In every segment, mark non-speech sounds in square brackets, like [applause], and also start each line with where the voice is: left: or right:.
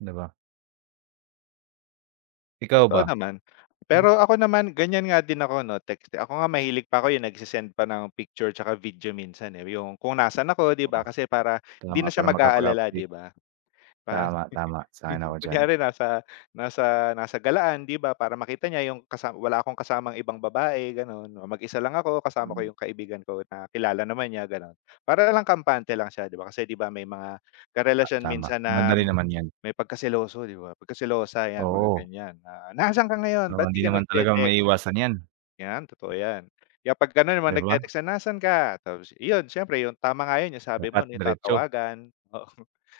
right: 'Di ba? Ikaw ba?
left: Totoo naman,
right: Hmm.
left: pero ako naman ganiyan nga din ako 'no text. Ako nga, mahilig pa ko yung nagsesend pa ng picture 'tsaka video minsan, eh, yung kung nasaan ako di ba,
right: Tama
left: kasi para
right: kaya
left: hindi na
right: nga
left: siya
right: para
left: mag-aalala,
right: makapag-update.
left: di ba? Di ba,
right: Tama, tama, sang-ayon ako
left: [chuckles]
right: diyan.
left: kunyari nasa nasa nasa galaan di ba, para makita niya yung kasa wala akong kasamang ibang babae gano'n. Oh, mag-isa lang ako kasama ko
right: Hmm.
left: yung kaibigan ko na kilala naman niya gano'n. Para lang kampante lang siya di ba, kasi di ba may mga karelasyon
right: Tama
left: minsan na,
right: madali
left: ma
right: naman 'yan.
left: may pagkaseloso di ba, pagkaselosa 'yan mga
right: Oo.
left: ganiyan na, "Nasaan ka ngayon
right: Oo,
left: ba't di
right: hindi
left: ka
right: naman talaga
left: nagte-text?"
right: maiiwasan 'yan.
left: 'Yan totoo 'yan, kaya pag gano'n
right: 'Di
left: naman
right: ba?
left: nag-te-text na, "Nasaan ka?" Tapos iyon siyempre yung tama nga 'yon yung sabi mo
right: Dapat
left: yung
right: diretso.
left: tatawagan, oo,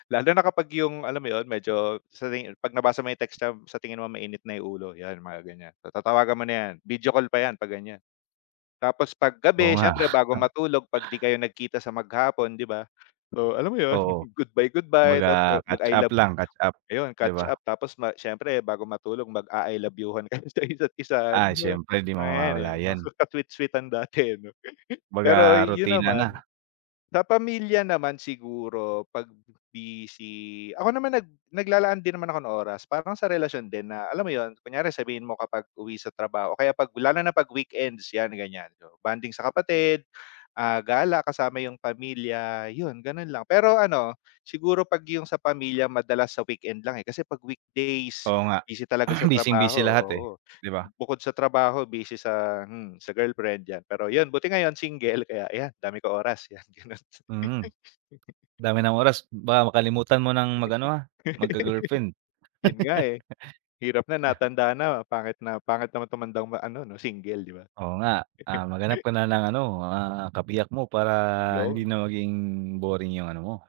left: lalo na kapag yung alam mo yun medyo sa ri pag nabasa may text niya sa tingin mo mainit na yung ulo, yan mga ganiyan, tatawagan mo na 'yan, video call pa 'yan pag ganiyan. Tapos pag
right: Oo
left: gabi,
right: nga.
left: siyempre bago
right: [chuckles]
left: matulog pag di kayo nagkita sa maghapon, di ba? So, alam mo 'yon,
right: Oo.
left: goodbye, goodbye, tapos
right: Kumbaga
left: mag-I
right: catch-up
left: love,
right: lang, catch-up,
left: ayun
right: di ba?
left: catch-up tapos ma siyempre bago matulog mag-a-I love you-han kayo sa isa't isa, yung
right: Ay,
left: mga,
right: siyempre di mo
left: eh,
right: mawawala
left: 'yan
right: 'yan.
left: maka sweet-sweetan dati ano. [chuckles]
right: Kumbaga
left: Pero 'yon
right: rutina
left: naman,
right: na.
left: sa pamilya naman siguro pag busy, ako naman nag naglalaan din naman ako ng oras parang sa relasyon din na alam mo 'yon kunyari sabihin mo kapag uwi sa trabaho, o kaya pag lalo na na pag weekends 'yan ganiyan, bonding sa kapatid, ah, gala kasama yung pamilya yun gano'n lang. Pero ano, siguro pag yung sa pamilya madalas sa weekend lang, eh, kasi pag weekdays
right: Oo, nga
left: busy talaga sa
right: [clears throat]
left: trabaho,
right: busying-busy lahat, eh,
left: oo,
right: di ba?
left: bukod sa trabaho busy sa, hmm, sa girlfriend 'yan pero yun buti ngayon single kaya 'yan dami ko oras, 'yan gano'n.
right: Mm. Dami ng oras, baka makalimutan mo ng mag ano, ah, magka-girlfriend.
left: [chuckles] Yun nga, eh, hirap na,
right: [chuckles]
left: natanda na, pangit na pangit naman tumandang ma ano no single, di ba?
right: Oo nga, ah, maghanap ka
left: [chuckles]
right: na ng ano, ah, kabiyak mo para hindi
left: 'Yon.
right: na maging boring yung ano mo.